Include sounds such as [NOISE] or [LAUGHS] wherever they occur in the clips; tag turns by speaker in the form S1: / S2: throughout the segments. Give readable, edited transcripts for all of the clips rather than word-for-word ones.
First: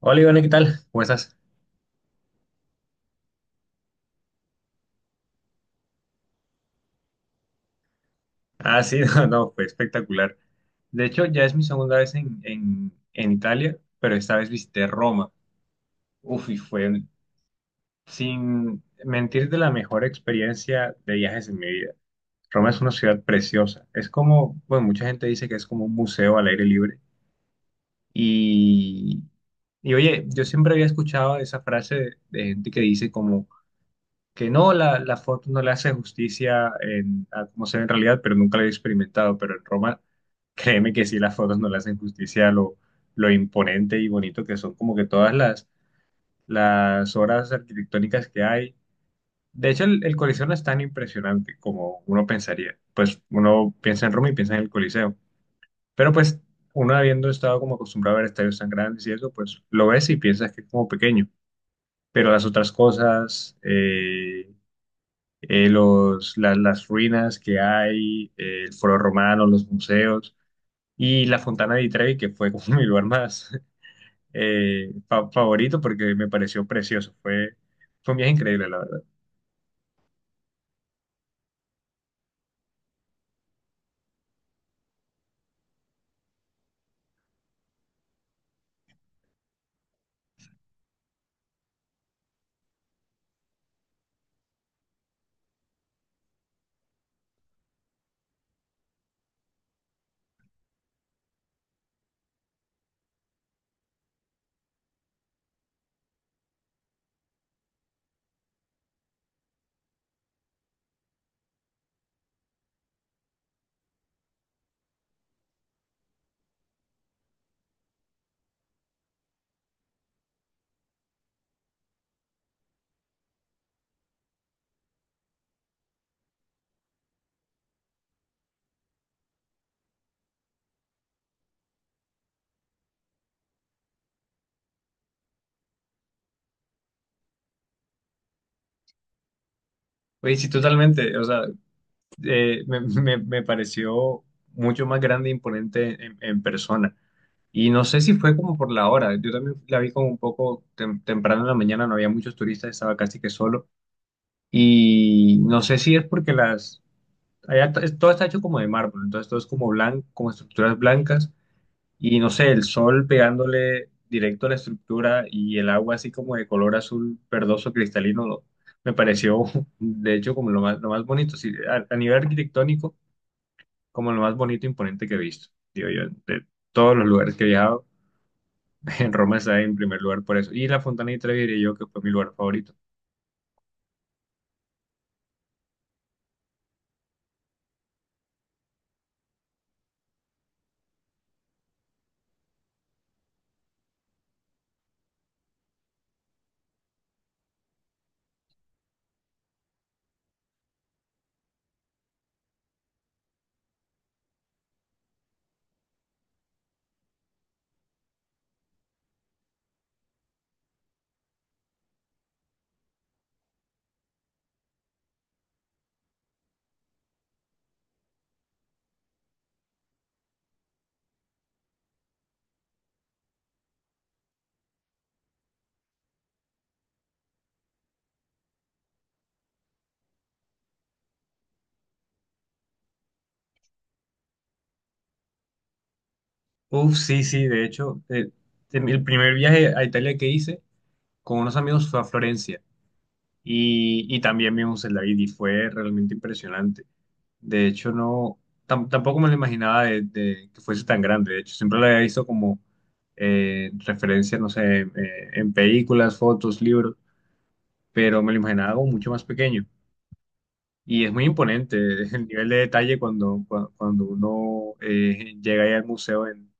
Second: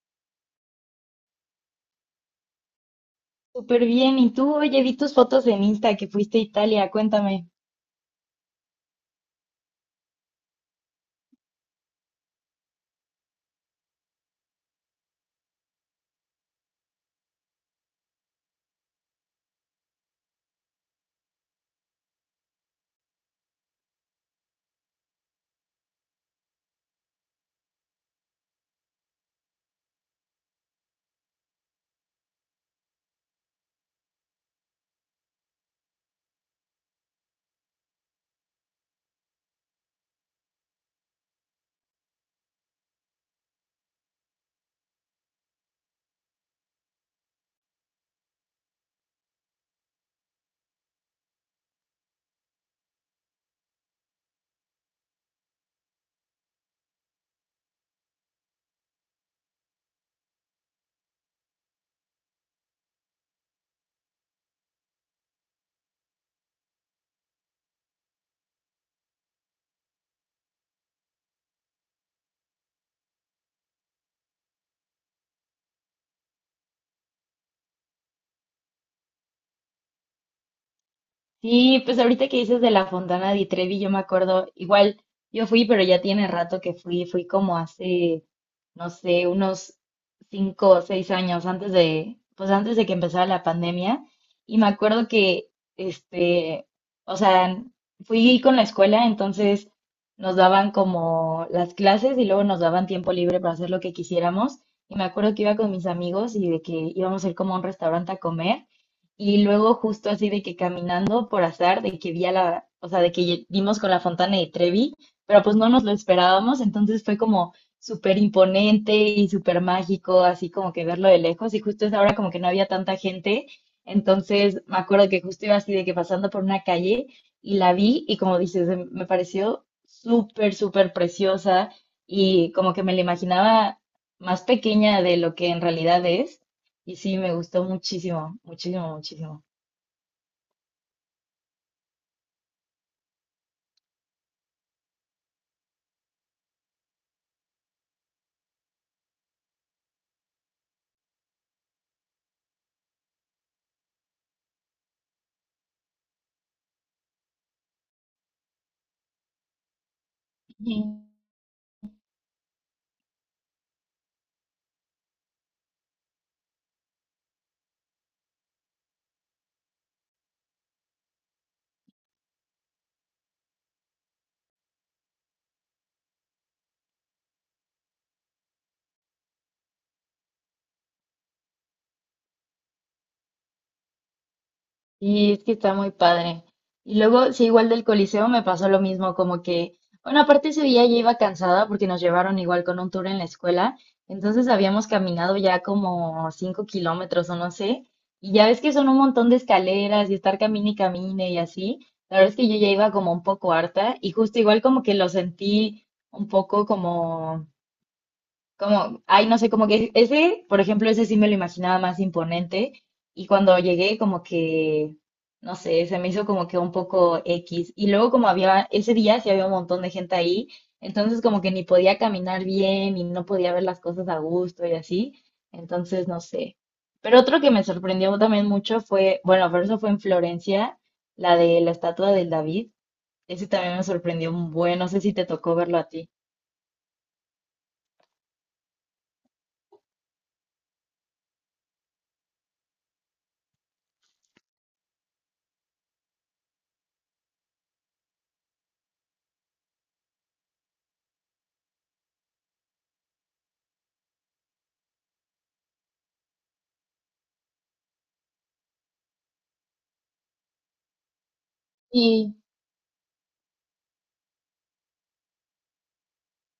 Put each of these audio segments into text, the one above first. S1: Hola Iván, ¿qué tal? ¿Cómo estás?
S2: Súper bien. ¿Y tú? Oye, vi tus fotos en Insta que fuiste a Italia. Cuéntame.
S1: Ah, sí, [LAUGHS] no, no, fue espectacular. De hecho, ya es mi segunda vez en Italia, pero esta vez visité Roma. Uf, y fue, sin mentir, de la mejor experiencia de viajes en mi vida. Roma es una ciudad preciosa. Es como, bueno, mucha gente dice que es como un museo al aire libre. Y, y oye, yo siempre había escuchado esa frase de gente que dice como que no, la foto no le hace justicia en, a cómo se ve en realidad, pero nunca lo he experimentado, pero en Roma, [LAUGHS] créeme que sí, las fotos no le hacen justicia a lo imponente y bonito que son como que todas las obras arquitectónicas que hay. De hecho, el Coliseo no es tan impresionante como uno pensaría. Pues uno piensa en Roma y piensa en el Coliseo, pero pues uno habiendo estado como acostumbrado a ver estadios tan grandes y eso, pues lo ves y piensas que es como pequeño. Pero las otras cosas, los, las ruinas que hay, el Foro Romano, los museos y la Fontana di Trevi, que fue como [LAUGHS] mi lugar más favorito porque me pareció precioso. Fue un viaje increíble, la verdad.
S2: Sí, pues ahorita que dices de la Fontana di Trevi, yo me acuerdo, igual yo fui, pero ya tiene rato que fui como hace, no sé, unos 5 o 6 años antes pues antes de que empezara la pandemia, y me acuerdo que, este, o sea, fui con la escuela, entonces nos daban como las clases y luego nos daban tiempo libre para hacer lo que quisiéramos, y me acuerdo que iba con mis amigos y de que íbamos a ir como a un restaurante a comer. Y luego justo así de que caminando por azar, de que vi a la, o sea, de que dimos con la Fontana de Trevi, pero pues no nos lo esperábamos, entonces fue como súper imponente y súper mágico, así como que verlo de lejos, y justo esa hora como que no había tanta gente, entonces me acuerdo que justo iba así de que pasando por una calle y la vi y como dices, me pareció súper, súper preciosa y como que me la imaginaba más pequeña de lo que en realidad es. Y sí, me gustó muchísimo, muchísimo, muchísimo.
S1: Oye, sí, totalmente. O sea, me pareció mucho más grande e imponente en persona. Y no sé si fue como por la hora. Yo también la vi como un poco temprano en la mañana, no había muchos turistas, estaba casi que solo. Y no sé si es porque allá todo está hecho como de mármol, entonces todo es como blanco, como estructuras
S2: Ujú.
S1: blancas y no sé, el sol pegándole directo a la estructura y el agua así como de color azul verdoso cristalino, me pareció [LAUGHS] de hecho como lo más bonito, sí, a nivel arquitectónico, como lo más bonito e imponente que he visto, digo yo, de todos los lugares que he viajado, [LAUGHS] en Roma está en primer lugar por eso, y la Fontana di Trevi diría yo que fue mi lugar favorito.
S2: Y es que está muy padre. Y luego, sí, igual del Coliseo me pasó lo mismo, como que, bueno, aparte ese día ya iba cansada porque nos llevaron igual con un tour en la escuela, entonces habíamos caminado ya como 5 kilómetros o no sé, y ya ves que son un montón de escaleras y estar camine y camine y así, la verdad es que yo ya iba como un poco harta y justo igual como que lo sentí un poco como, ay, no sé, como que ese, por ejemplo, ese sí me lo imaginaba más imponente. Y cuando llegué, como que, no sé, se me hizo como que un poco X. Y luego, como había, ese día sí había un montón de gente ahí, entonces como que ni podía caminar bien y no podía ver las cosas a gusto y así. Entonces, no sé. Pero otro que me sorprendió también mucho fue, bueno, pero eso fue en Florencia, la de la estatua del David. Ese también me sorprendió un buen, no sé si te tocó verlo a ti.
S1: Uf, sí, sí, de hecho, el primer viaje a Italia que hice con unos amigos fue a Florencia. Y también vimos el David y fue realmente impresionante. De hecho, no, tampoco me lo imaginaba de que fuese tan grande. De hecho, siempre lo había visto como referencia, no sé, en películas, fotos, libros, pero me lo imaginaba como mucho más pequeño. Y es muy imponente [LAUGHS] el nivel de detalle cuando, cuando uno llega ahí al museo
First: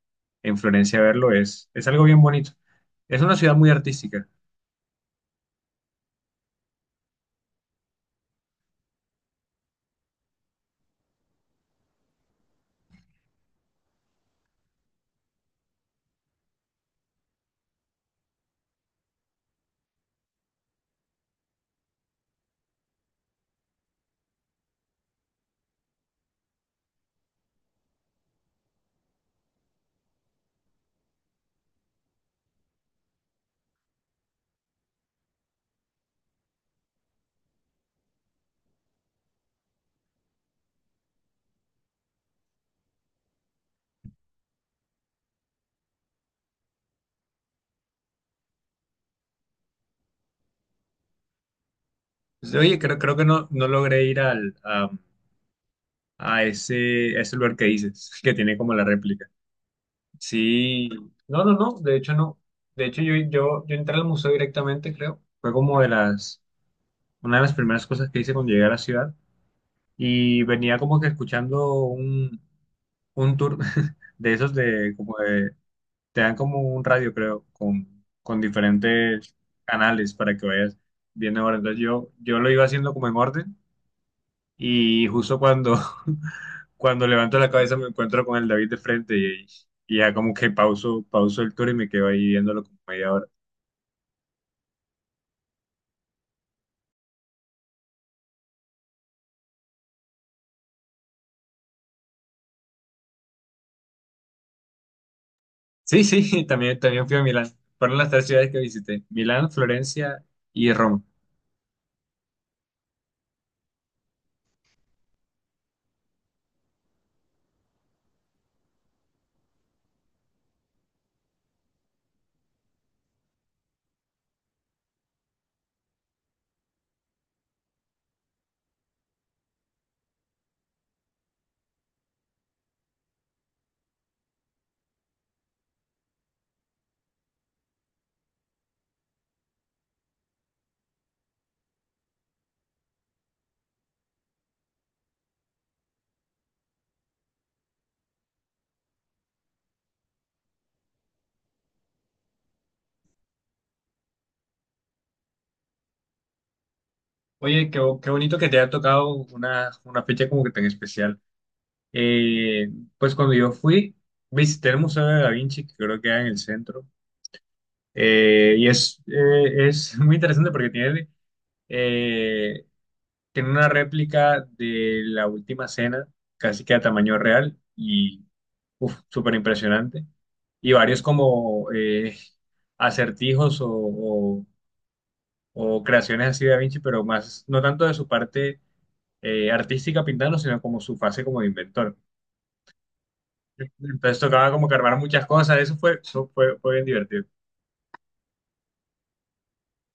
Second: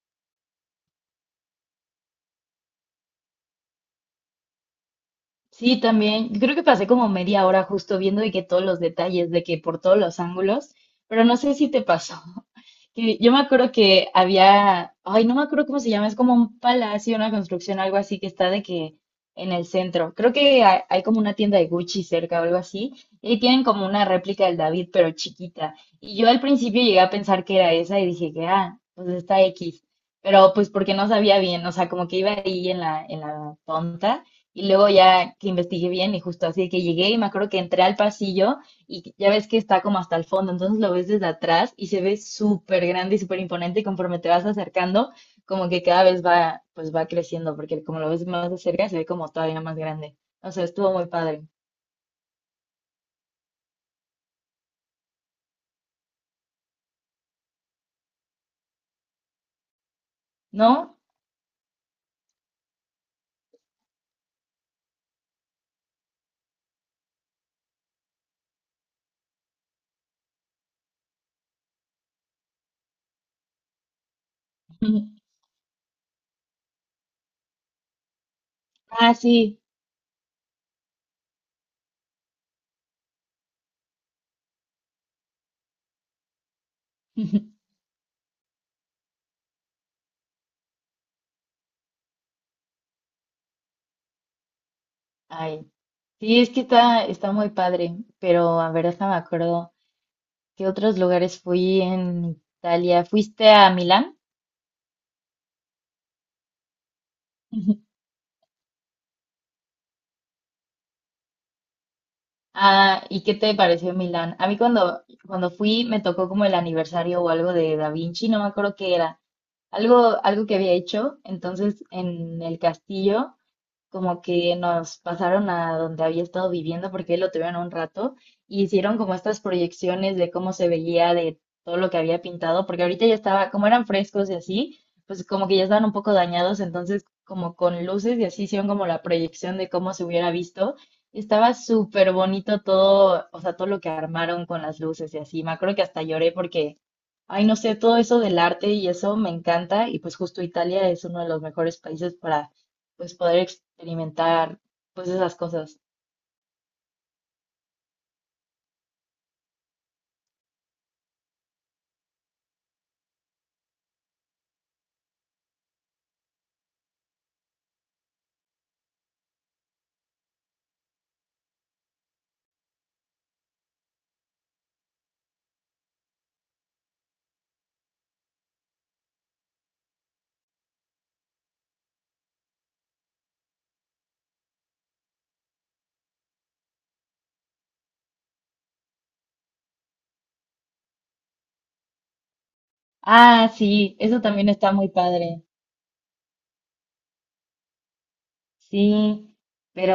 S1: en Florencia a verlo. Es algo bien bonito. Es una ciudad muy artística.
S2: Sí, también. Creo que pasé como media hora justo viendo de que todos los detalles, de que por todos los ángulos, pero no sé si te pasó que yo me acuerdo que había, ay, no me acuerdo cómo se llama, es como un palacio, una construcción, algo así que está de que en el centro. Creo que hay como una tienda de Gucci cerca o algo así, y ahí tienen como una réplica del David, pero chiquita. Y yo al principio llegué a pensar que era esa y dije que, ah, pues está X. Pero pues porque no sabía bien, o sea, como que iba ahí en la, tonta. Y luego ya que investigué bien y justo así que llegué y me acuerdo que entré al pasillo y ya ves que está como hasta el fondo, entonces lo ves desde atrás y se ve súper grande y súper imponente y conforme te vas acercando, como que cada vez va, pues va creciendo, porque como lo ves más de cerca, se ve como todavía más grande. O sea, estuvo muy padre,
S1: Pues, oye, creo que no, no logré ir a ese lugar que dices, [LAUGHS] que tiene como la réplica. Sí,
S2: ¿no?
S1: no, no, no, de hecho no. De hecho yo entré al museo directamente, creo. Fue como de las, una de las primeras cosas que hice cuando llegué a la ciudad y venía como que escuchando un tour [LAUGHS] de esos de, como
S2: [LAUGHS]
S1: de, te dan como un radio, creo, con
S2: Ah,
S1: diferentes
S2: sí.
S1: canales para que vayas viendo ahora. Entonces yo lo iba haciendo como en orden. Y justo cuando, [LAUGHS] cuando levanto la
S2: [LAUGHS]
S1: cabeza me encuentro con el David de frente y ya como que pauso, pauso el tour y me quedo ahí viéndolo como media hora.
S2: Ay, sí, es que está, está muy padre, pero a ver, déjame acuerdo, ¿qué otros lugares fui en Italia? ¿Fuiste a Milán?
S1: Sí, sí, [LAUGHS] también, también fui a Milán.
S2: [LAUGHS]
S1: Fueron las tres ciudades que visité, Milán, Florencia y Roma.
S2: Ah, ¿y qué te pareció Milán? A mí cuando fui me tocó como el aniversario o algo de Da Vinci, no me acuerdo qué era, algo, algo que había hecho, entonces en el castillo como que nos pasaron a donde había estado viviendo porque él lo tuvieron un rato y hicieron como estas proyecciones de cómo se veía de todo lo que había pintado, porque ahorita ya estaba, como eran frescos y así, pues como que ya estaban un poco dañados, entonces como con luces y así hicieron como la proyección de cómo se hubiera visto. Estaba súper bonito todo, o sea, todo lo que armaron con las luces y así. Me acuerdo que hasta lloré porque ay, no sé, todo eso del arte y eso me encanta y pues justo Italia es uno de los mejores países para pues poder experimentar pues esas cosas.
S1: Oye, qué, qué bonito que te haya tocado una fecha como que tan especial. Eh, pues cuando yo fui, visité el Museo de Da Vinci, que creo que era en el centro. Es [LAUGHS] muy interesante porque tiene... eh, tiene una réplica de la última cena, casi que a tamaño real, y uf, súper impresionante. Y varios como acertijos o creaciones así de Da Vinci, pero más, no tanto de su parte artística pintando, sino como su fase como de inventor.
S2: Ah, sí,
S1: Entonces
S2: eso también
S1: tocaba como
S2: está
S1: que
S2: muy
S1: armar muchas
S2: padre.
S1: cosas, fue bien divertido.
S2: Sí,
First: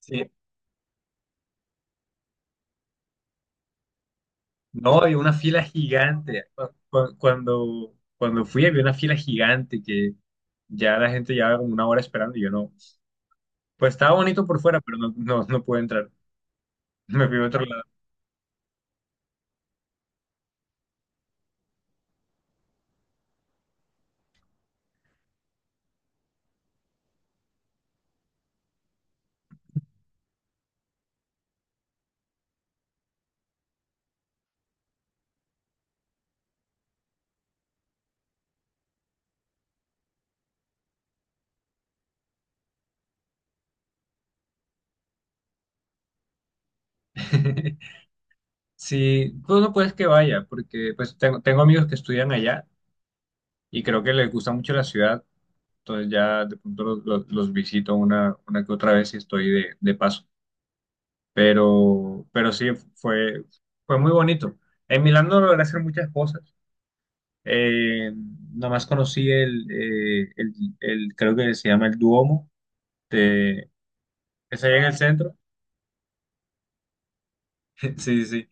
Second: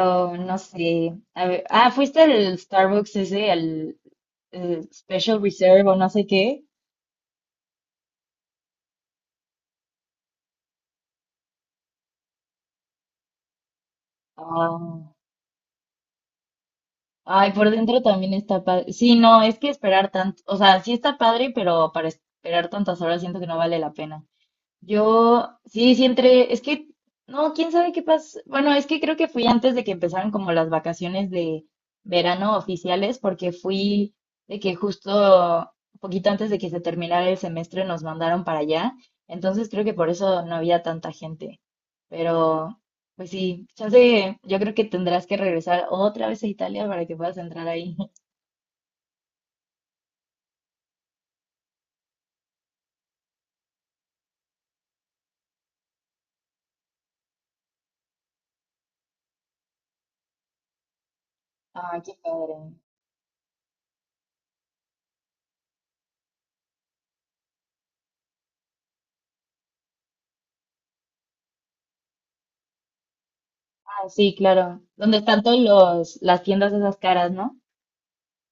S1: Sí.
S2: no sé. A ver, ah, ¿fuiste al Starbucks ese, al
S1: No, había una
S2: Special
S1: fila
S2: Reserve o no sé
S1: gigante.
S2: qué?
S1: Cuando, cuando fui había una fila gigante que ya la gente llevaba como una hora esperando y yo no. Pues estaba bonito por
S2: Ah,
S1: fuera, pero no, no, no pude entrar. [LAUGHS] Me fui a
S2: ay,
S1: otro
S2: por
S1: lado.
S2: dentro también está padre. Sí, no, es que esperar tanto, o sea, sí está padre, pero para esperar tantas horas siento que no vale la pena. Yo, sí, sí entré, es que, no, quién sabe qué pasó. Bueno, es que creo que fui antes de que empezaran como las vacaciones de verano oficiales, porque fui de que justo un poquito antes de que se terminara el semestre nos mandaron para allá. Entonces creo que por eso no había tanta gente. Pero, pues sí, chance, yo creo que tendrás que regresar otra vez a Italia para que puedas entrar
S1: [LAUGHS]
S2: ahí. [LAUGHS]
S1: Sí, tú no puedes que vaya, porque pues tengo, tengo amigos que estudian allá y creo que les gusta mucho la ciudad. Entonces ya de pronto los visito una que otra vez y estoy de paso.
S2: Ah, qué
S1: Pero
S2: padre.
S1: sí, fue, fue muy bonito. En Milán no logré hacer muchas cosas. Eh, nomás conocí creo que se llama el Duomo, de,
S2: Ah, sí,
S1: es allá
S2: claro.
S1: en el
S2: Donde
S1: centro.
S2: están todos los, las tiendas de esas caras, ¿no?
S1: [LAUGHS] Sí, sí.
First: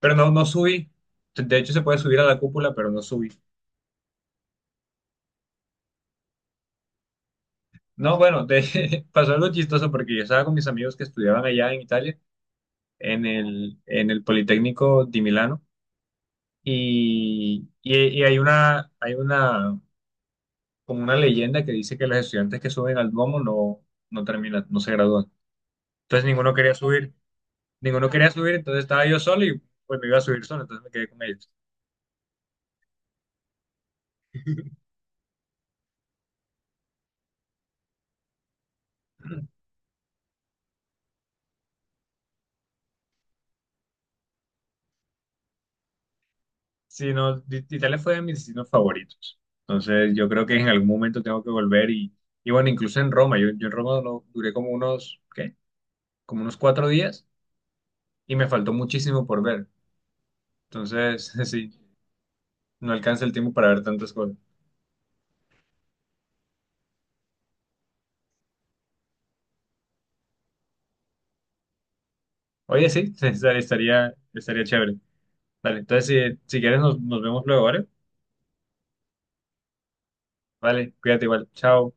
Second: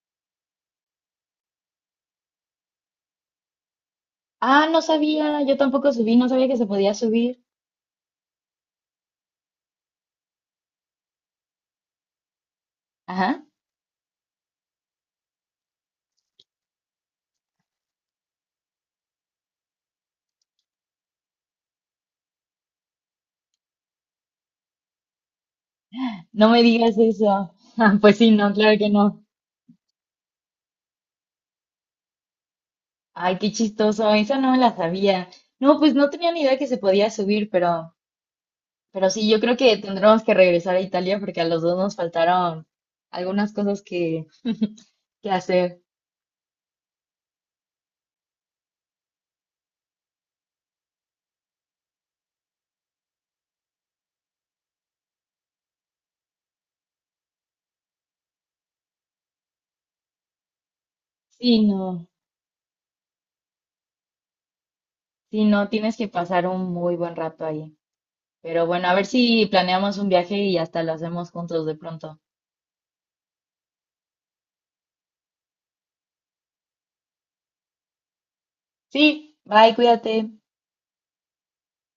S1: Pero no, no subí. De hecho, se puede subir a la cúpula, pero no subí.
S2: Ah, no sabía, yo tampoco subí, no sabía que se podía subir.
S1: No, bueno, [LAUGHS] pasó algo chistoso porque yo estaba con mis amigos que estudiaban allá en Italia,
S2: Ajá,
S1: en el Politécnico di Milano, y hay hay una, como una leyenda que dice que los estudiantes que suben al Duomo no, no terminan, no se gradúan. Entonces
S2: no
S1: ninguno
S2: me
S1: quería
S2: digas
S1: subir.
S2: eso. [LAUGHS]
S1: Ninguno
S2: Pues
S1: quería
S2: sí, no,
S1: subir,
S2: claro
S1: entonces
S2: que
S1: estaba yo
S2: no.
S1: solo y pues me iba a subir solo, entonces me quedé con ellos.
S2: Ay, qué chistoso, esa no me la sabía. No, pues no tenía ni idea que se podía subir, pero sí, yo creo
S1: [CLEARS THROAT]
S2: que tendremos que regresar a Italia porque a los dos nos faltaron algunas cosas que, hacer.
S1: Sí, no, Italia fue de mis destinos favoritos. Entonces yo creo que en algún momento tengo que volver y bueno, incluso en Roma, yo en Roma duré como unos, ¿qué? Como unos 4 días y me faltó muchísimo por ver. Entonces, [LAUGHS]
S2: Sí,
S1: sí,
S2: no,
S1: no alcanza el tiempo para ver tantas cosas.
S2: sí, no, tienes que pasar un muy buen rato ahí. Pero bueno, a ver si planeamos un viaje y hasta lo hacemos juntos de pronto.
S1: Oye, sí, [LAUGHS] estaría, estaría chévere. Vale, entonces si, si quieres nos, nos vemos luego, ¿vale?
S2: Sí, bye, cuídate.
S1: Vale, cuídate igual, chao.